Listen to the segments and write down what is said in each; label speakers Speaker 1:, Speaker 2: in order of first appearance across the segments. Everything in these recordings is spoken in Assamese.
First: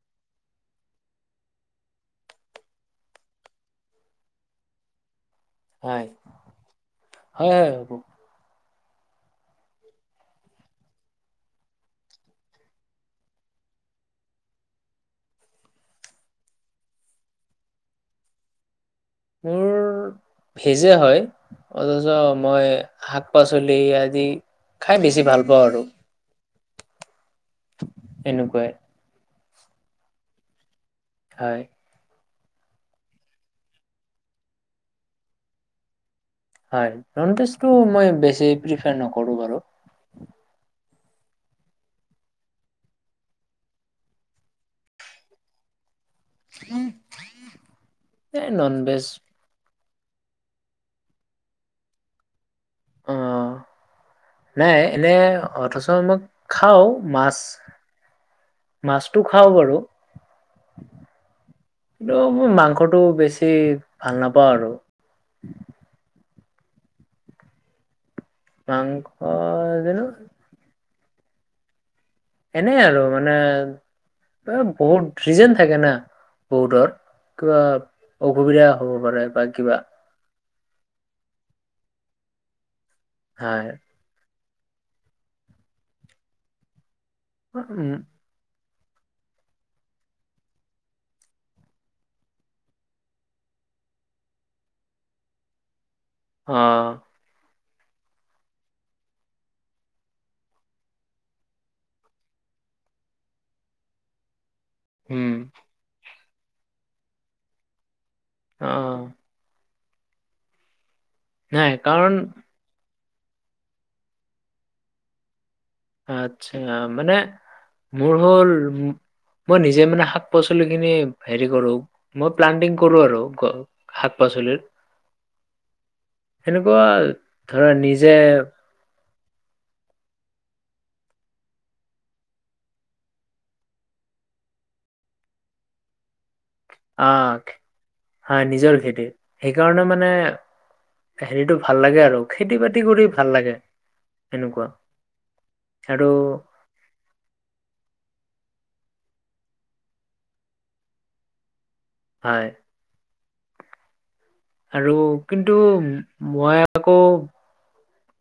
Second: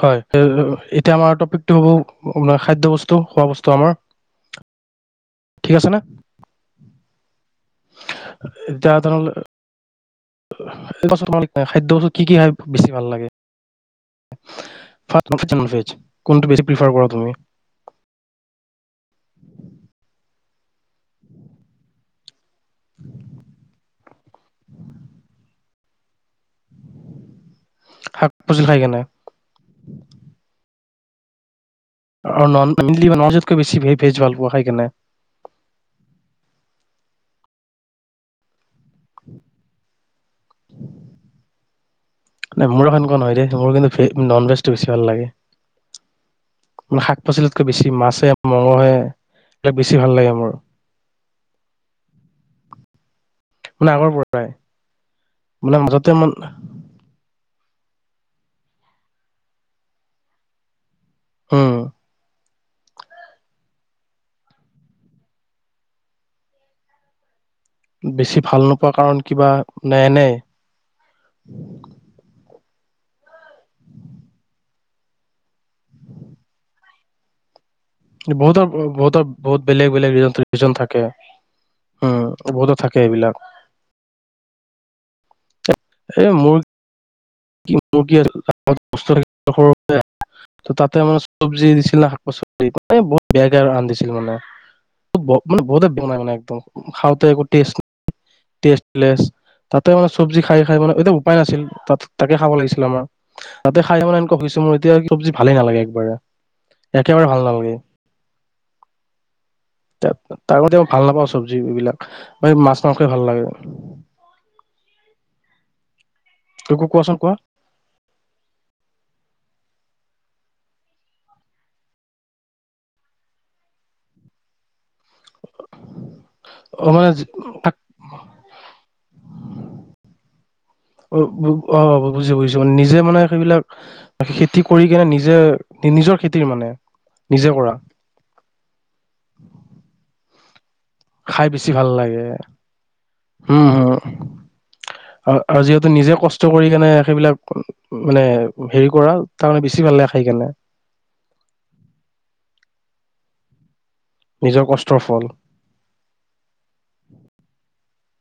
Speaker 1: হয় [unintelligible] এতিয়া আমাৰ টপিকটো হ'ব আপুনাৰ খাদ্য বস্তু খোৱা বস্তু আমাৰ ঠিক আছে নে?
Speaker 2: হয়, হয় এইবোৰ।
Speaker 1: এতিয়া [unintelligible] [unintelligible] খাদ্য বস্তু কি কি খায় বেছি ভাল লাগে? [unintelligible] ভেজ কোনটো বেছি প্ৰিফাৰ কৰা তুমি?
Speaker 2: মোৰ ভেজে হয় [unintelligible] মই শাক - পাচলি আদি খাই বেছি ভাল পাওঁ আৰু।
Speaker 1: শাক - পাচলি
Speaker 2: এনেকুৱাই
Speaker 1: খাই কিনে।
Speaker 2: হয়।
Speaker 1: আৰু নন [unintelligible] বেছি ভে ভেজ ভাল পোৱা খাই কিনে।
Speaker 2: হয়, নন ভেজটো মই বেছি প্ৰিফাৰ নকৰো বাৰু।
Speaker 1: নাই মোৰ [unintelligible] নহয় দেই, মোৰ কিন্তু ভে নন ভেজটো বেছি ভাল লাগে। মানে শাক - পাচলিতকৈ বেছি মাছে,
Speaker 2: এ নন
Speaker 1: মঙহে
Speaker 2: ভেজ
Speaker 1: এইবিলাক বেছি ভাল লাগে মোৰ।
Speaker 2: অ,
Speaker 1: মানে আগৰ পৰা
Speaker 2: নাই এনে
Speaker 1: মানে
Speaker 2: অথচ
Speaker 1: মাজতে
Speaker 2: মই
Speaker 1: মান
Speaker 2: খাও মাছ মাছটো খাও বাৰু।
Speaker 1: উম
Speaker 2: কিন্তু মোৰ মাংসটো বেছি ভাল নাপাওঁ আৰু।
Speaker 1: বেছি ভাল নোপোৱা
Speaker 2: মাংস
Speaker 1: কাৰণ কিবা নে
Speaker 2: যেনো
Speaker 1: এনে?
Speaker 2: এনেই আৰু মানে এ বহুত ৰিজেন থাকে না বহুতৰ কিবা
Speaker 1: কিন্তু
Speaker 2: অসুবিধা
Speaker 1: বহুতৰ ব
Speaker 2: হ'ব পাৰে
Speaker 1: বহুতৰ
Speaker 2: বা
Speaker 1: বহুত
Speaker 2: কিবা
Speaker 1: বেলেগ বেলেগ ৰিজান থা ৰিজন থাকে, উম বহুতো থাকে এইবিলাক।
Speaker 2: হয়।
Speaker 1: এ মোৰ, কি
Speaker 2: উম
Speaker 1: মোৰ [unintelligible] ত তাতে মানে চব্জি দিছিল ন শাক - পাচলি বহুত বেয়াকে আৰু ৰান্ধিছিল মানে। ব মানে বহুতে বনাই মানে
Speaker 2: অ
Speaker 1: একদম খাওঁতে একো টেষ্ট ট্ৰেষ্টলেছ তাতে মানে চব্জি খাই খাই মানে এতিয়া উপায় নাছিল তাত। তাকে খাব লাগিছিলে আমাৰ তাতে খাই মানে এনেকুৱা হৈছে মোৰ এতিয়া চব্জি
Speaker 2: উম
Speaker 1: ভালেই নালাগে একবাৰে। একেবাৰে ভাল নালাগে।
Speaker 2: অ'।
Speaker 1: তাৰ, তাৰমতেও ভাল নাপাওঁ
Speaker 2: নাই
Speaker 1: চব্জিবিলাক,
Speaker 2: কাৰণ
Speaker 1: মানে মাছ-মাংসই ভাল লাগে।
Speaker 2: আচ্ছা, মানে,
Speaker 1: কোৱাচোন কোৱা
Speaker 2: মোৰ হ'ল মই নিজে মানে শাক-পাচলিখিনি হেৰি কৰোঁ, মই প্লানটিং কৰোঁ আৰু শাক-পাচলিৰ, সেনেকুৱা
Speaker 1: অ' মানে
Speaker 2: ধৰা,
Speaker 1: শাক
Speaker 2: নিজে [inaudible]
Speaker 1: অ', অ', বুজিছোঁ, বুজিছোঁ, মানে নিজে, মানে সেইবিলাক খেতি কৰি কিনে নিজে, নিজৰ খেতিৰ মানে, নিজে কৰা
Speaker 2: হয়, নিজৰ খেতিৰ, সেইকাৰণে মানে হেৰিটো ভাল লাগে আৰু, খেতি-বাতি কৰি ভাল লাগে, এনেকুৱা
Speaker 1: অ', অ', যিহেতু নিজে কষ্ট কৰি কেনে, সেইবিলাক মানে, হেৰি কৰা, তাৰমানে বেছি ভাল লাগে, খাই কিনে
Speaker 2: হয়।
Speaker 1: নিজৰ
Speaker 2: আৰু,
Speaker 1: কষ্টৰ ফল
Speaker 2: কিন্তু, মই আকৌ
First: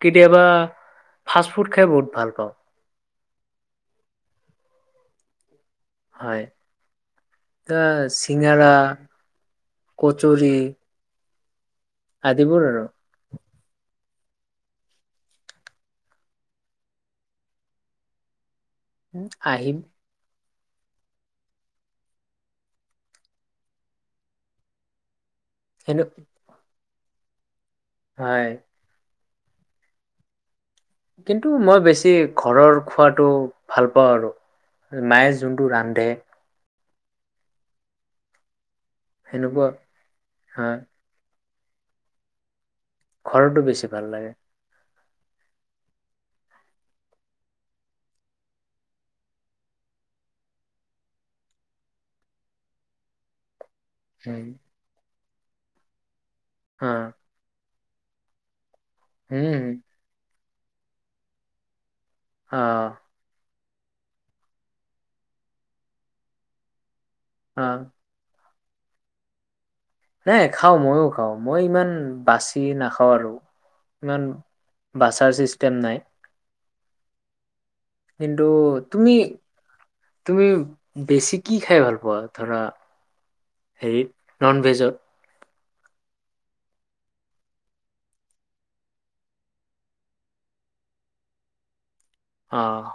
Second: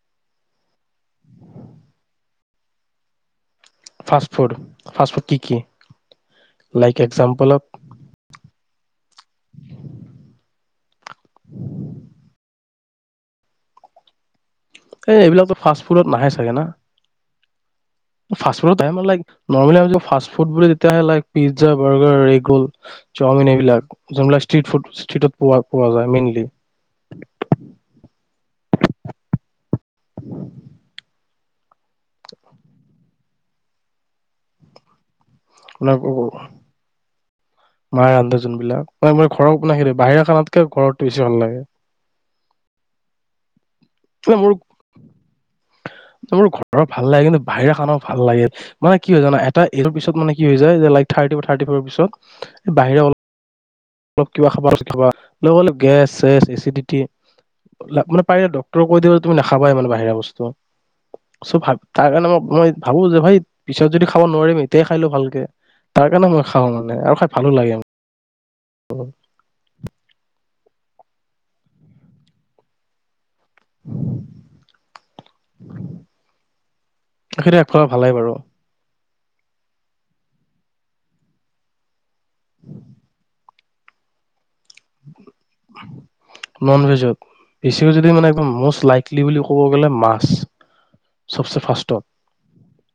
Speaker 2: কেতিয়াবা, ফাষ্ট-ফুড খাই বহুত ভাল পাওঁ।
Speaker 1: ফাষ্ট-ফুড, ফাষ্ট-ফুড কি কি?
Speaker 2: হয়,
Speaker 1: লাইক এক্জাম্পল অফ
Speaker 2: আ, চিঙৰা, কচুৰী আদিবোৰ আৰু
Speaker 1: এই, এইবিলাকতো ফাষ্ট-ফুডত নাহে চাগে না? ফাষ্ট-ফুডত আহে মানে, লাইক,
Speaker 2: আহি
Speaker 1: নৰ্মলি আমি যিটো ফাষ্ট-ফুড বোলো, তেতিয়াহে like pizza, burger, egg roll, chow mein এইবিলাক, যোনবিলাক ষ্ট্ৰিট-ফুড, ষ্ট্ৰিটত পোৱা, পোৱা
Speaker 2: সেনে
Speaker 1: যায় মেইনলি
Speaker 2: হয়। কিন্তু, মই বেছি ঘৰৰ খোৱাটো ভাল পাওঁ আৰু মায়ে যোনটো ৰান্ধে
Speaker 1: মায়ে ৰান্ধে যোনবিলাক, মানে মোৰ এই ঘৰৰ
Speaker 2: সেনেকুৱা
Speaker 1: [unintelligible] বাহিৰা খানাতকে
Speaker 2: হয়
Speaker 1: ঘৰতে বেছি ভাল লাগে।
Speaker 2: ঘৰৰটো বেছি ভাল লাগে
Speaker 1: তোমাৰ, মোৰ
Speaker 2: [inaudible]
Speaker 1: মোৰ ঘৰৰ ভাল লাগে, কিন্তু বাহিৰা খানাও ভাল লাগে। মানে কি হয় জানা, এটা এইজৰ পিছত মানে কি হৈ যায়, যে লাইক, থাৰ্টি বা থাৰ্টি ফাইভৰ পিছত, বাহিৰা অল অলপ
Speaker 2: উম,
Speaker 1: কিবা খাবা [unintelligible] খাবা লগতে গেছ-চেছ,
Speaker 2: অ
Speaker 1: এচিডিটি এইবিলাক, মানে পাৰিলে ডক্ত ডক্তৰে কৈ দিব যে তুমি
Speaker 2: উম
Speaker 1: নাখাবাই ইমান বাহিৰা বস্তু, চ', ভাব তাৰ কাৰণে মই,
Speaker 2: অ
Speaker 1: মই ভাবো যে ভাই পিছত যদি খাব নোৱাৰিম, এতিয়াই খাই লওঁ ভালকে। তাৰ কাৰণে মই খাওঁ মানে, আৰু খাই ভালো
Speaker 2: অ
Speaker 1: লাগে [inaudible]
Speaker 2: নাই, খাওঁ, মইও খাওঁ, মই ইমান বাচি নাখাওঁ আৰু ইমান বাচাৰ চিষ্টেম নাই।
Speaker 1: সেইটো এক প্ৰকাৰ ভালেই বাৰু।
Speaker 2: কিন্তু তুমি, তুমি বেছি কি খাই ভাল পোৱা? ধৰা হেৰিত, ননভেজত
Speaker 1: ননভেজত, বেছিকৈ যদি মানে একদম, মষ্ট লাইকলি বুলি ক'ব গ'লে, মাছ চবচে ফাৰ্ষ্টত
Speaker 2: অ',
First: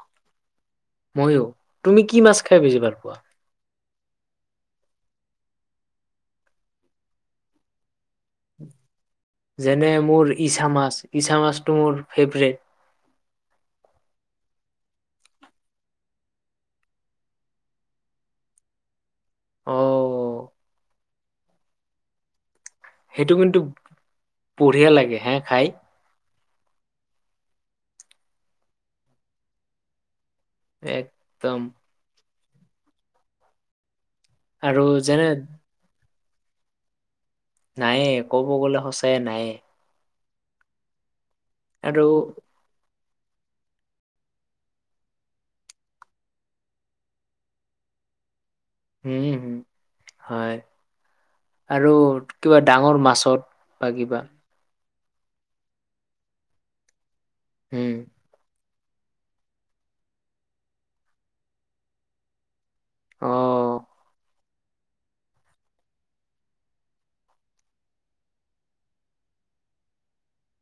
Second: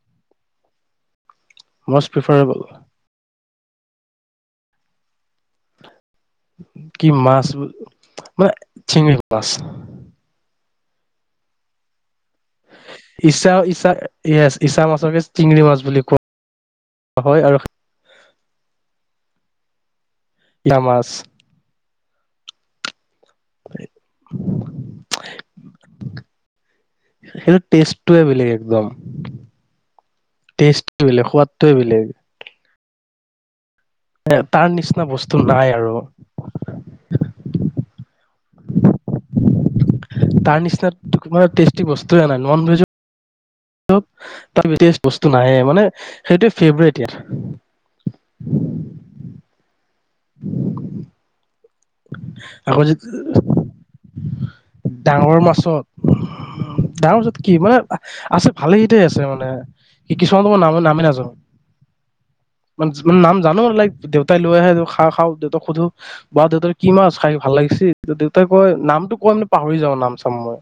Speaker 2: মইও, তুমি
Speaker 1: মষ্ট
Speaker 2: কি মাছ খাই
Speaker 1: প্ৰিফাৰেবল
Speaker 2: বেছি ভাল পোৱা?
Speaker 1: কি মাছ? মানে শিঙি মাছ
Speaker 2: যেনে মোৰ ইচা মাছ- ইচা মাছটো মোৰ ফেভৰেট।
Speaker 1: ঈছা- ইছা ইয়েচ ইছা মাছকে চিঙৰি মাছ বুলি কোৱা হয় আৰু
Speaker 2: অ',
Speaker 1: নামাছ
Speaker 2: সেইটো কিন্তু বঢ়িয়া লাগে হে খাই।
Speaker 1: সেইটো টেষ্টটোৱে বেলেগ একদম টেষ্ট [unintelligible] বেলেগ
Speaker 2: একদম
Speaker 1: সোৱাদটোয়ে বেলেগ। এ তাৰ
Speaker 2: আৰু
Speaker 1: নিচিনা
Speaker 2: যেনে
Speaker 1: বস্তু নাই আৰু।
Speaker 2: নায়ে ক'ব গ'লে সঁচাই নায়ে।
Speaker 1: তাৰ নিচিনা [unintelligible] টেষ্টি
Speaker 2: আৰু
Speaker 1: বস্তুৱে নাই নন ভেজ [unintelligible] বস্তু নাইয়ে মানে সেইটোই ফেভৰেট ইয়া
Speaker 2: উম, হম, হয়। আৰু কিবা
Speaker 1: আকৌ যে
Speaker 2: ডাঙৰ মাছত বা কিবা
Speaker 1: ডাঙৰ মাছত-ডাঙৰ মাছত কি মানে
Speaker 2: হম
Speaker 1: আছ ভালেকেইটাই আছে মানে [unintelligible] কিছুমান নামে- নামে নাজানো। মান [unintelligible]
Speaker 2: অ
Speaker 1: নাম জানো লাইক দেউতাই লৈ আহে খাৰ খাওঁ দেউতাক সোধো বা দেউতাক কি মাছ খাই ভাল লাগিছি ত'দেউতাই কয় নামতটো কয় মানে পাহৰি যাও নাম চাম মই।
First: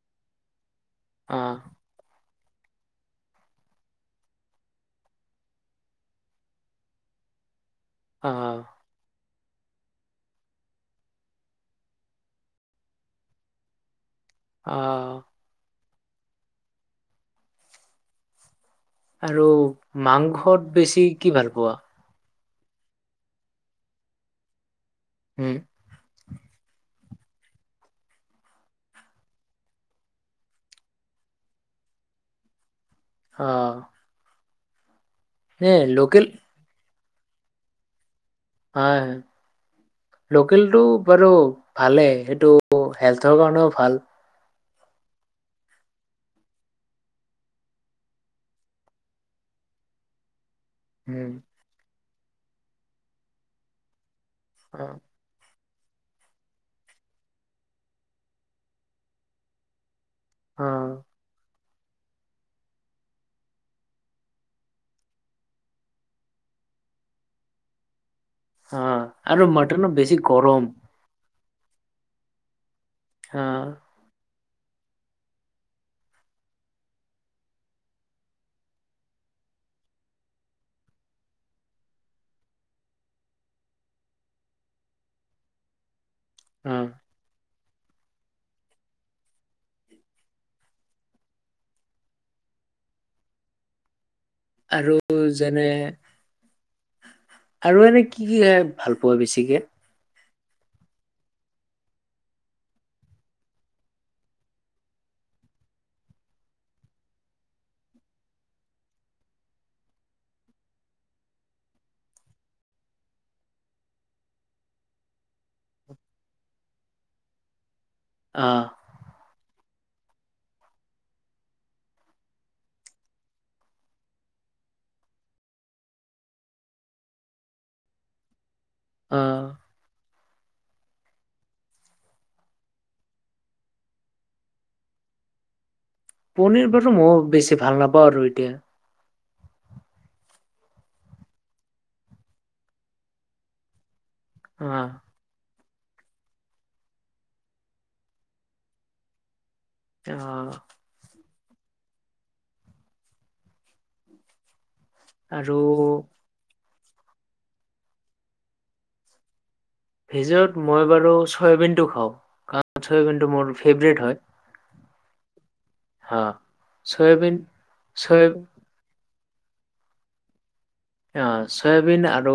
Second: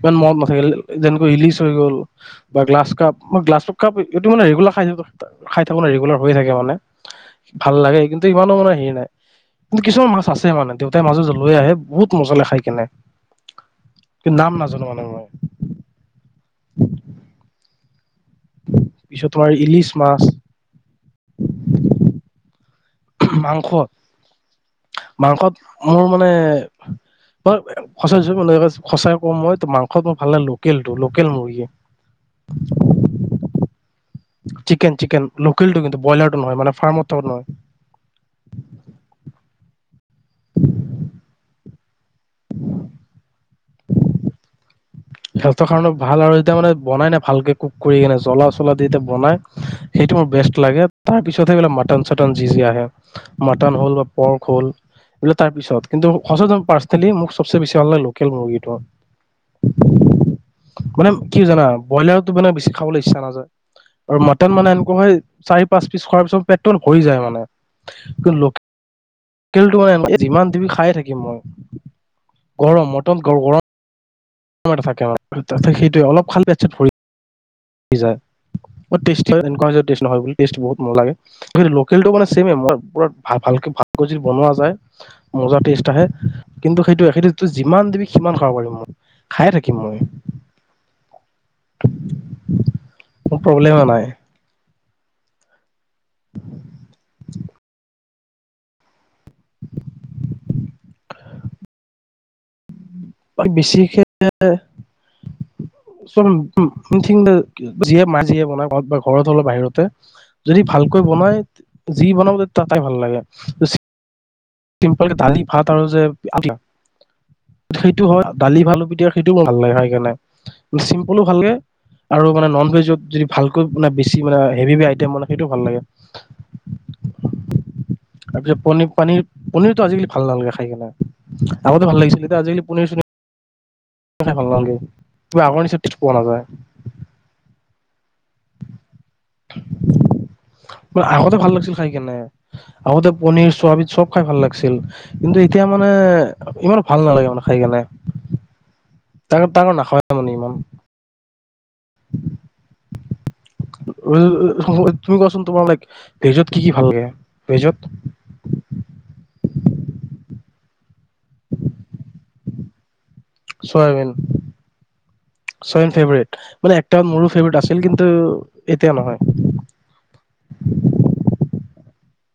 Speaker 1: ইমান মনত নাথাকিল যেনেকৈ ইলিচ
Speaker 2: আহ
Speaker 1: হৈ গ'ল বা গ্লাছ কাপ [unintelligible] গ্লাছ কাপ খাব পাৰি এইটো মানে ৰেগুলাৰ খাই খাই থাকো নে ৰেগুলাৰ হৈয়ে থাকে মানে ভাল লাগে কিন্তু ইমানো
Speaker 2: আহ
Speaker 1: মানে হেৰি নাই কিন্তু কিছুমান মাছ আছে মানে দেউতাই মাজে - মাজে লৈ আহে বহুত মজা লাগে খাই কিনে। [unintelligible] নাম নাজানো মানে
Speaker 2: আহ
Speaker 1: মই। পিছত
Speaker 2: আৰু
Speaker 1: তোমাৰ ইলিছ মাছ
Speaker 2: মাংসত বেছি কি ভাল পোৱা?
Speaker 1: মাংস -
Speaker 2: উম
Speaker 1: মাংসত মোৰ মানে [unintelligible] সচাই কওঁ মই ত ' মাংসত মই ভাল লাগে লোকেলটো লোকেল মুৰ্গী।
Speaker 2: অহ,
Speaker 1: চিকেন - চিকেন লোকেল টো কিন্তু
Speaker 2: লোকেল
Speaker 1: ব্ৰইলাৰ টো নহয় মানে ফাৰ্মত [unintelligible] নহয়।
Speaker 2: হয়- হয়। লোকেলটো বাৰু ভালেই সেইটো হেল্থৰ কাৰণেও ভাল।
Speaker 1: হেল্থৰ কাৰনেওঁ ভাল আৰু যেতিয়া মানে বনাই না ভালকে কুক কৰি কেনে জ্বলা চলা দি এতিয়া বনাই সেইটো মোৰ বেষ্ট লাগে তাৰ
Speaker 2: উম
Speaker 1: পিছত সে এইবিলাক মটন-চটন যিজি আহে মটন হ'ল বা পৰ্ক হ'ল
Speaker 2: অ
Speaker 1: বোলে তাৰ পিছত কিন্তু সঁচা [unintelligible] পাৰ্চনেলি মোক চবচে বেছি ভাল লাগে লোকেল মুৰ্গীটো।
Speaker 2: অ
Speaker 1: মানে কি জানা বইলাৰতো মানে বেছি খাবলে ইচ্ছা নাযায়। আৰু মাটন মানে এনেকুৱা হয় চাৰি-পাঁচ পিচ খোৱাৰ পিছত পেতটো ভৰি যায় মানে কি
Speaker 2: অ আৰু
Speaker 1: লোকেলটো
Speaker 2: মটনো বেছি
Speaker 1: মানে যিমান
Speaker 2: গৰম
Speaker 1: দিবি খাইয়ে থাকিম মই। গৰম মটন গ
Speaker 2: অ
Speaker 1: [unintelligible] [unintelligible] থাকে অ, তাতে সেইটোৱে অলপ খালে পেত চেট ভৰি যায়। বহুত টেষ্ট হয় এনে কোৱা নহয় টেষ্ট নহয় বুলি টেষ্ট বহুত মজা লাগে। লোকেলটো মানে চেমে মই পোৰা ভা-ভালকে ভাত গজি বনোৱা যায়। মজা টেষ্ট আহে
Speaker 2: অ
Speaker 1: কিন্তু সেইটোৱে সেইটোতো যিমান দিবি সিমান খাব পাৰিম মই। খায়ে থাকিম মই। মোৰ প্ৰব্লেমে নাই।
Speaker 2: আৰু যেনে
Speaker 1: [unintelligible]
Speaker 2: আৰু এনে কি এ ভাল পোৱা বেছিকে?
Speaker 1: বেছিকে চব যিয়ে মা যিয়ে বনাই ঘৰ বা ঘৰত হ'লে বাহিৰতে। যদি ভালকৈ বনাই যি বনাব তাতাই ভাল লাগে। চিম্পল কে দালি ভাত আৰু যে আলু সেইটো হয়
Speaker 2: অ
Speaker 1: দালি ভাত সেইটো মোৰ ভাল লাগে খাই কেনে চিম্পলো ভালকে। আৰু মানে নন ভেজত যদি ভালকৈ মানে বেছি মানে হেভি হেভি আইটেম মানে সেইটো ভাল লাগে।
Speaker 2: [inaudible]
Speaker 1: তাৰপিছত পনীৰ,
Speaker 2: অ
Speaker 1: পানীৰ পনিৰতটো আজিকালি ভাল নালাগে খাই কিনে আগতে ভাল লাগিছিল এতিয়া আজিকালি পনীৰ চনীৰ খাই ভাল নালগে কিবা আগৰ নিচিনা টেষ্ট পোৱা নাযায়
Speaker 2: পনীৰ বাৰু মই বেছি ভাল নাপাওঁ আৰু এতিয়া।
Speaker 1: মানে আগতে ভাল লাগিছিল খাই কেনে, আগতে পনিৰ চৱাবিন চব খাই ভাল
Speaker 2: অ
Speaker 1: লাগিছিল। কিন্তু এতিয়া মানে ইমান ভাল নালাগে মানে খাই কেনে তাৰে তা
Speaker 2: অ'।
Speaker 1: তুমি কচোন
Speaker 2: আৰু
Speaker 1: তোমাৰ লাইক ভেজত কি কি ভাল লাগে ভেজত?
Speaker 2: ভেজত মই বাৰু চয়াবিনটো খাওঁ কাৰণ চয়াবিনটো মোৰ ফেভৰেট
Speaker 1: চয়াবিন
Speaker 2: হয়।
Speaker 1: চয়াবিন
Speaker 2: হা
Speaker 1: ফেভৰেট মানে একটা মোৰো
Speaker 2: চয়াবিন
Speaker 1: ফেভকেট আছিল কিন্তু
Speaker 2: চয়
Speaker 1: এতিয়া নহয়।
Speaker 2: অ', চয়াবিন আৰু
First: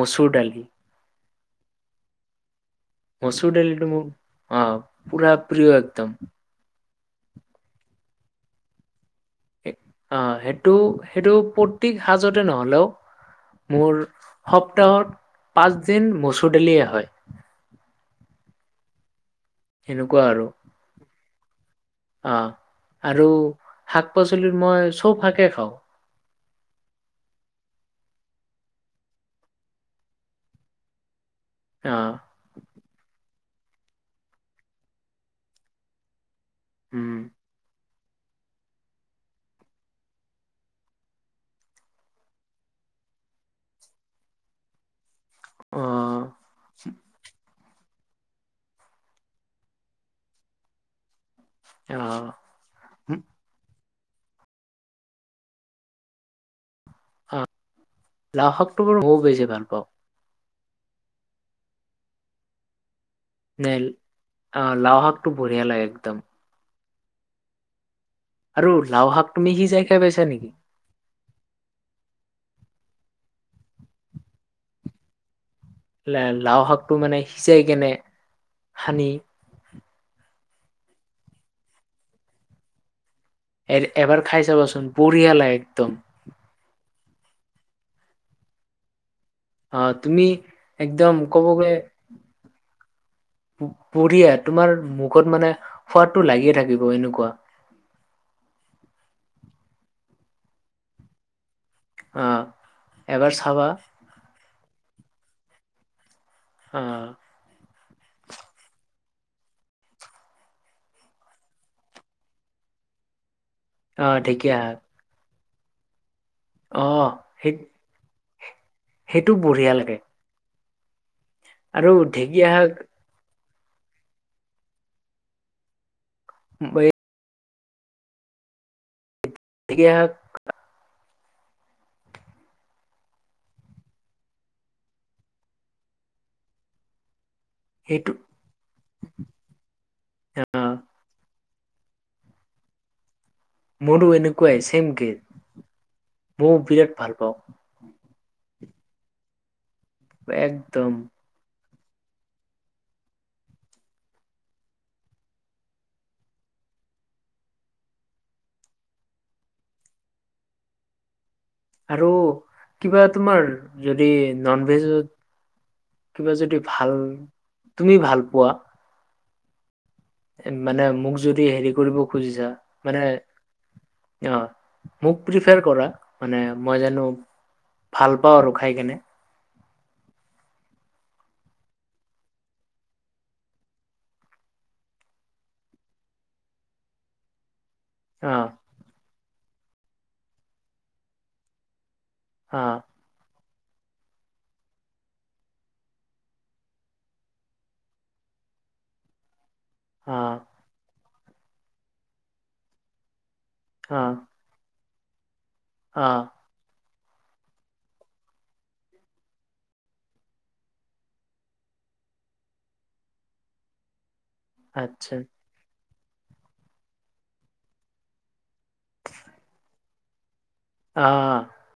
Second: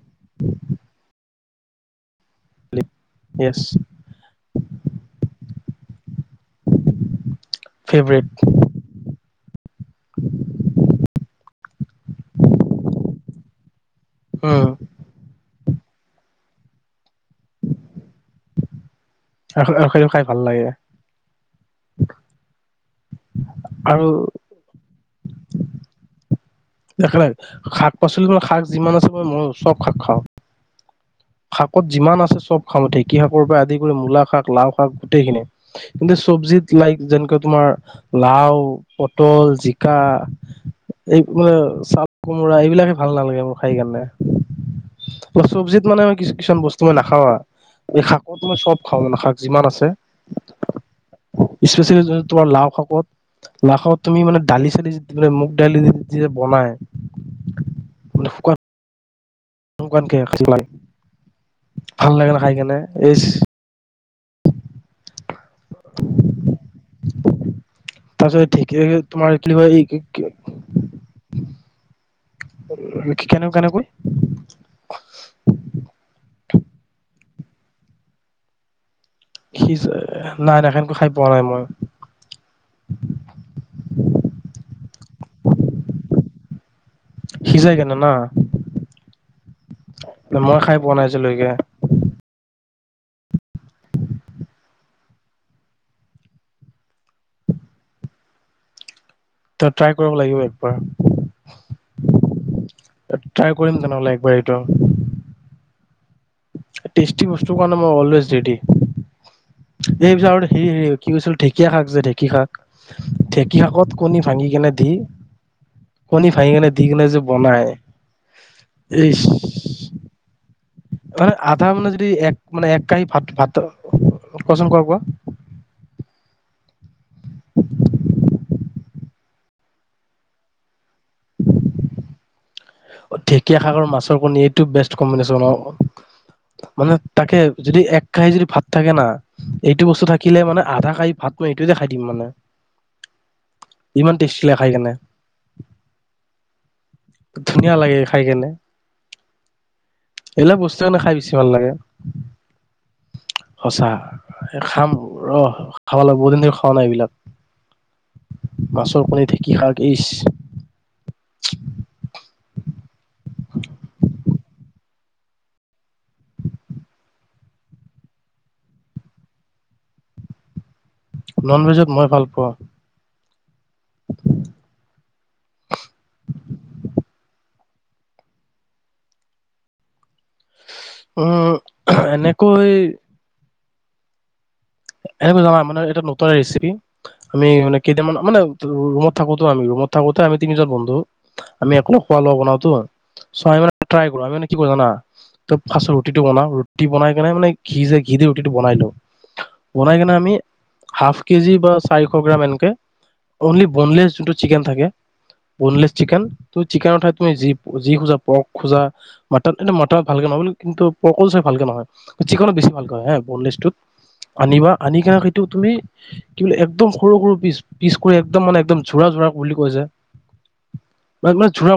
Speaker 2: মচুৰ দালি। মচুৰ
Speaker 1: য়েছ
Speaker 2: ডালিটো মোৰ অ' পুৰা প্ৰিয় একদম।
Speaker 1: ফেভেৰেত।
Speaker 2: অ', সেইটো সেইটো প্ৰতি সাজতে নহ'লেও মোৰ
Speaker 1: উম
Speaker 2: সপ্তাহত পাঁচ দিন মচুৰ দালিয়ে হয়।
Speaker 1: [unintelligible] খাই
Speaker 2: সেনেকুৱা
Speaker 1: ভাল
Speaker 2: আৰু
Speaker 1: লাগে।
Speaker 2: অ', আৰু
Speaker 1: আৰু
Speaker 2: শাক পাচলিত মই চব শাকে খাওঁ।
Speaker 1: দেখা নাইে শাক পাচলি মই শাক যিমান আছে মই ময়ো চব শাক খাওঁ। শাকত
Speaker 2: অ',
Speaker 1: যিমান আছে চব খাওঁ ঢেঁকী শাকৰ পৰা আদি কৰি মূলা শাক লাও শাক গোটেইখিনিয়ি। কিন্তু চব্জিত লাইক
Speaker 2: উম।
Speaker 1: যেনেকে তোমাৰ লাও, পটল, জিকা এই মানে চাল কোমোৰা এইবিলাকে ভাল নালাগে মোৰ খাই কাৰণে। চব্জিত মানে
Speaker 2: অ',
Speaker 1: কি-কিছুমান বস্তু মই নাখাওঁ। এই শাকত মই চব খাওঁ মানে শাক যিমান আছে। স্পেচিয়েলি
Speaker 2: অ',
Speaker 1: তোমাৰ লাও
Speaker 2: উম,
Speaker 1: শাকত। লাও শাকত তুমি মানে দালি চালি দি পেলে মুগ দালি দি যেতিয়া বনাই।
Speaker 2: অ',
Speaker 1: মানে
Speaker 2: লাও
Speaker 1: শুকান
Speaker 2: শাকটো বাৰু বহুত বেছি ভাল। পাওঁ।
Speaker 1: [inaudible] ভাল লাগে ন, খাই কেনে এইচ।
Speaker 2: নে, লাও শাকটো বঢ়িয়া লাগে একদম। আৰু
Speaker 1: তাৰপিছত
Speaker 2: লাও শাক
Speaker 1: তোমাৰ
Speaker 2: তুমি সিজাই খাই পাইছা
Speaker 1: [unintelligible]
Speaker 2: নেকি?
Speaker 1: কেনেক কেনেকৈ?
Speaker 2: লাও শাকটো মানে সিজাই কেনে সানি।
Speaker 1: সি নাই নাই সেনকৈ খাই পোৱা নাই মই।
Speaker 2: এ-এবাৰ খাই চাবচোন বঢ়িয়া লাগে একদম।
Speaker 1: সিজাই কেনে ন।
Speaker 2: অ তুমি
Speaker 1: নাই
Speaker 2: একদম ক'ব
Speaker 1: আজিলৈকে
Speaker 2: গৈয়ে পুঢ়িয়া তোমাৰ মুখত মানে সোৱাদটো লাগিয়ে থাকিব এনেকুৱা।
Speaker 1: ত ট্ৰাই কৰিব লাগিব একবাৰ,
Speaker 2: আহ এবাৰ
Speaker 1: ট্ৰাই
Speaker 2: চাবা
Speaker 1: কৰিম তেনেহ'লে একবাৰ এই টো।
Speaker 2: আহ
Speaker 1: টেষ্টি বস্তুৰ কাৰণে মই অলোৱেজ ৰেডি। এই পিছত আৰু হে হ কি কৈছিল ঢেকীয়া শাক যে ঢেঁকী শাক ঢেঁকী শাকত
Speaker 2: আহ
Speaker 1: কণী ভাঙি
Speaker 2: ঢেকীয়া
Speaker 1: কেনে
Speaker 2: শাক
Speaker 1: দি, কণী ভাঙি কেনে দি
Speaker 2: আহ
Speaker 1: কিনে যে
Speaker 2: সেই
Speaker 1: বনাই ইচ
Speaker 2: সেইটো বঢ়িয়া লাগে।
Speaker 1: মানে আধা মানে
Speaker 2: আৰু
Speaker 1: যদি এক
Speaker 2: ঢেকীয়া
Speaker 1: মানে
Speaker 2: শাক
Speaker 1: এক কাঁহি ভাত ভাত, ক চোন কোৱা কোৱা?
Speaker 2: [inaudible]
Speaker 1: [unintelligible]
Speaker 2: এতিয়া
Speaker 1: ঢেকীয়া শাকৰ আৰু মাছৰ কণী এইটো বেষ্ট কম্বিনেশ্যন অ অ। মানে তাকে যদি এক
Speaker 2: সেইটো
Speaker 1: কাঁহী যদি ভাত থাকে না এইটো বস্তু থাকিলে মানে
Speaker 2: আহ
Speaker 1: আধা কাঁহী ভাতটো এইটোতে খাই দিম মানে।
Speaker 2: মোৰো
Speaker 1: ইমান টেষ্টি লাগে
Speaker 2: এনেকুৱাই
Speaker 1: খাই কেনে
Speaker 2: ছেম কেচ মইও বিৰাট ভাল পাওঁ।
Speaker 1: ধুনীয়া লাগে খাই কেনে। এইবিলাক বস্তু
Speaker 2: একদম
Speaker 1: কাৰণে খাই বেছি ভাল লাগে, সঁচা। খাম ৰ খাব লাগে বহুত দিন ধৰি খোৱা নাই এইবিলাক। মাছৰ কণী ঢেঁকী শাক ইচ
Speaker 2: আৰু কিবা তোমাৰ যদি নন ভেজত কিবা যদি ভাল, তুমি ভাল পোৱা। মানে মোক যদি
Speaker 1: নন
Speaker 2: হেৰি
Speaker 1: ভেজত
Speaker 2: কৰিব
Speaker 1: মই ভাল
Speaker 2: খুজিছা
Speaker 1: পাওঁ
Speaker 2: মানে অ মোক প্ৰিফাৰ কৰা মানে মই জানো। ভাল পাওঁ আৰু খাই কেনে।
Speaker 1: উম এনেকৈ এনেকুৱা জানা মানে এটা নতুন ৰেচিপি আমি মানে কেইটামান
Speaker 2: অ
Speaker 1: মানে ৰুমত থাকোতো আমি ৰুমত থাকোতে আমি তিনিজন বন্ধু আমি একো খোৱা লোৱা
Speaker 2: অ
Speaker 1: বনাওঁতো। চৰাই ভাত ট্ৰাই কৰোঁ, আমি এনেই কি কৰোঁ জানা? ত ফাৰ্ষ্ট ৰুটিটো বনাও ৰুটি বনাই কেনে মানে ঘি যে ঘি দি ৰুতিটো বনাই লওঁ, বনাই কেনে
Speaker 2: অ
Speaker 1: আমি হাফ কেজি বা চাৰিশ গ্ৰাম এনকে অনলি
Speaker 2: অ
Speaker 1: বনলেছ চিকেন থাকে, বনলেছ
Speaker 2: অ
Speaker 1: চিকেন ত চিকেনত ঠাইত তুমি যি যি খোজা পৰ্ক খোজা মটন এটো মটন ভালকে নহয় বুলি কিন্তু পৰ্কো চাগে ভালকে নহয় চিকনত বেছি ভালকৈ হয় হ বনলেছটোত। আনিবা আনি
Speaker 2: আচ্ছা
Speaker 1: কেনে সেইটো তুমি কি বুলি একদম সৰু সৰু পিচ পিচ কৰি একদম মানে একদম ঝুৰা ঝুৰা বুলি কৈ যে
Speaker 2: অ
Speaker 1: এক ঝুৰা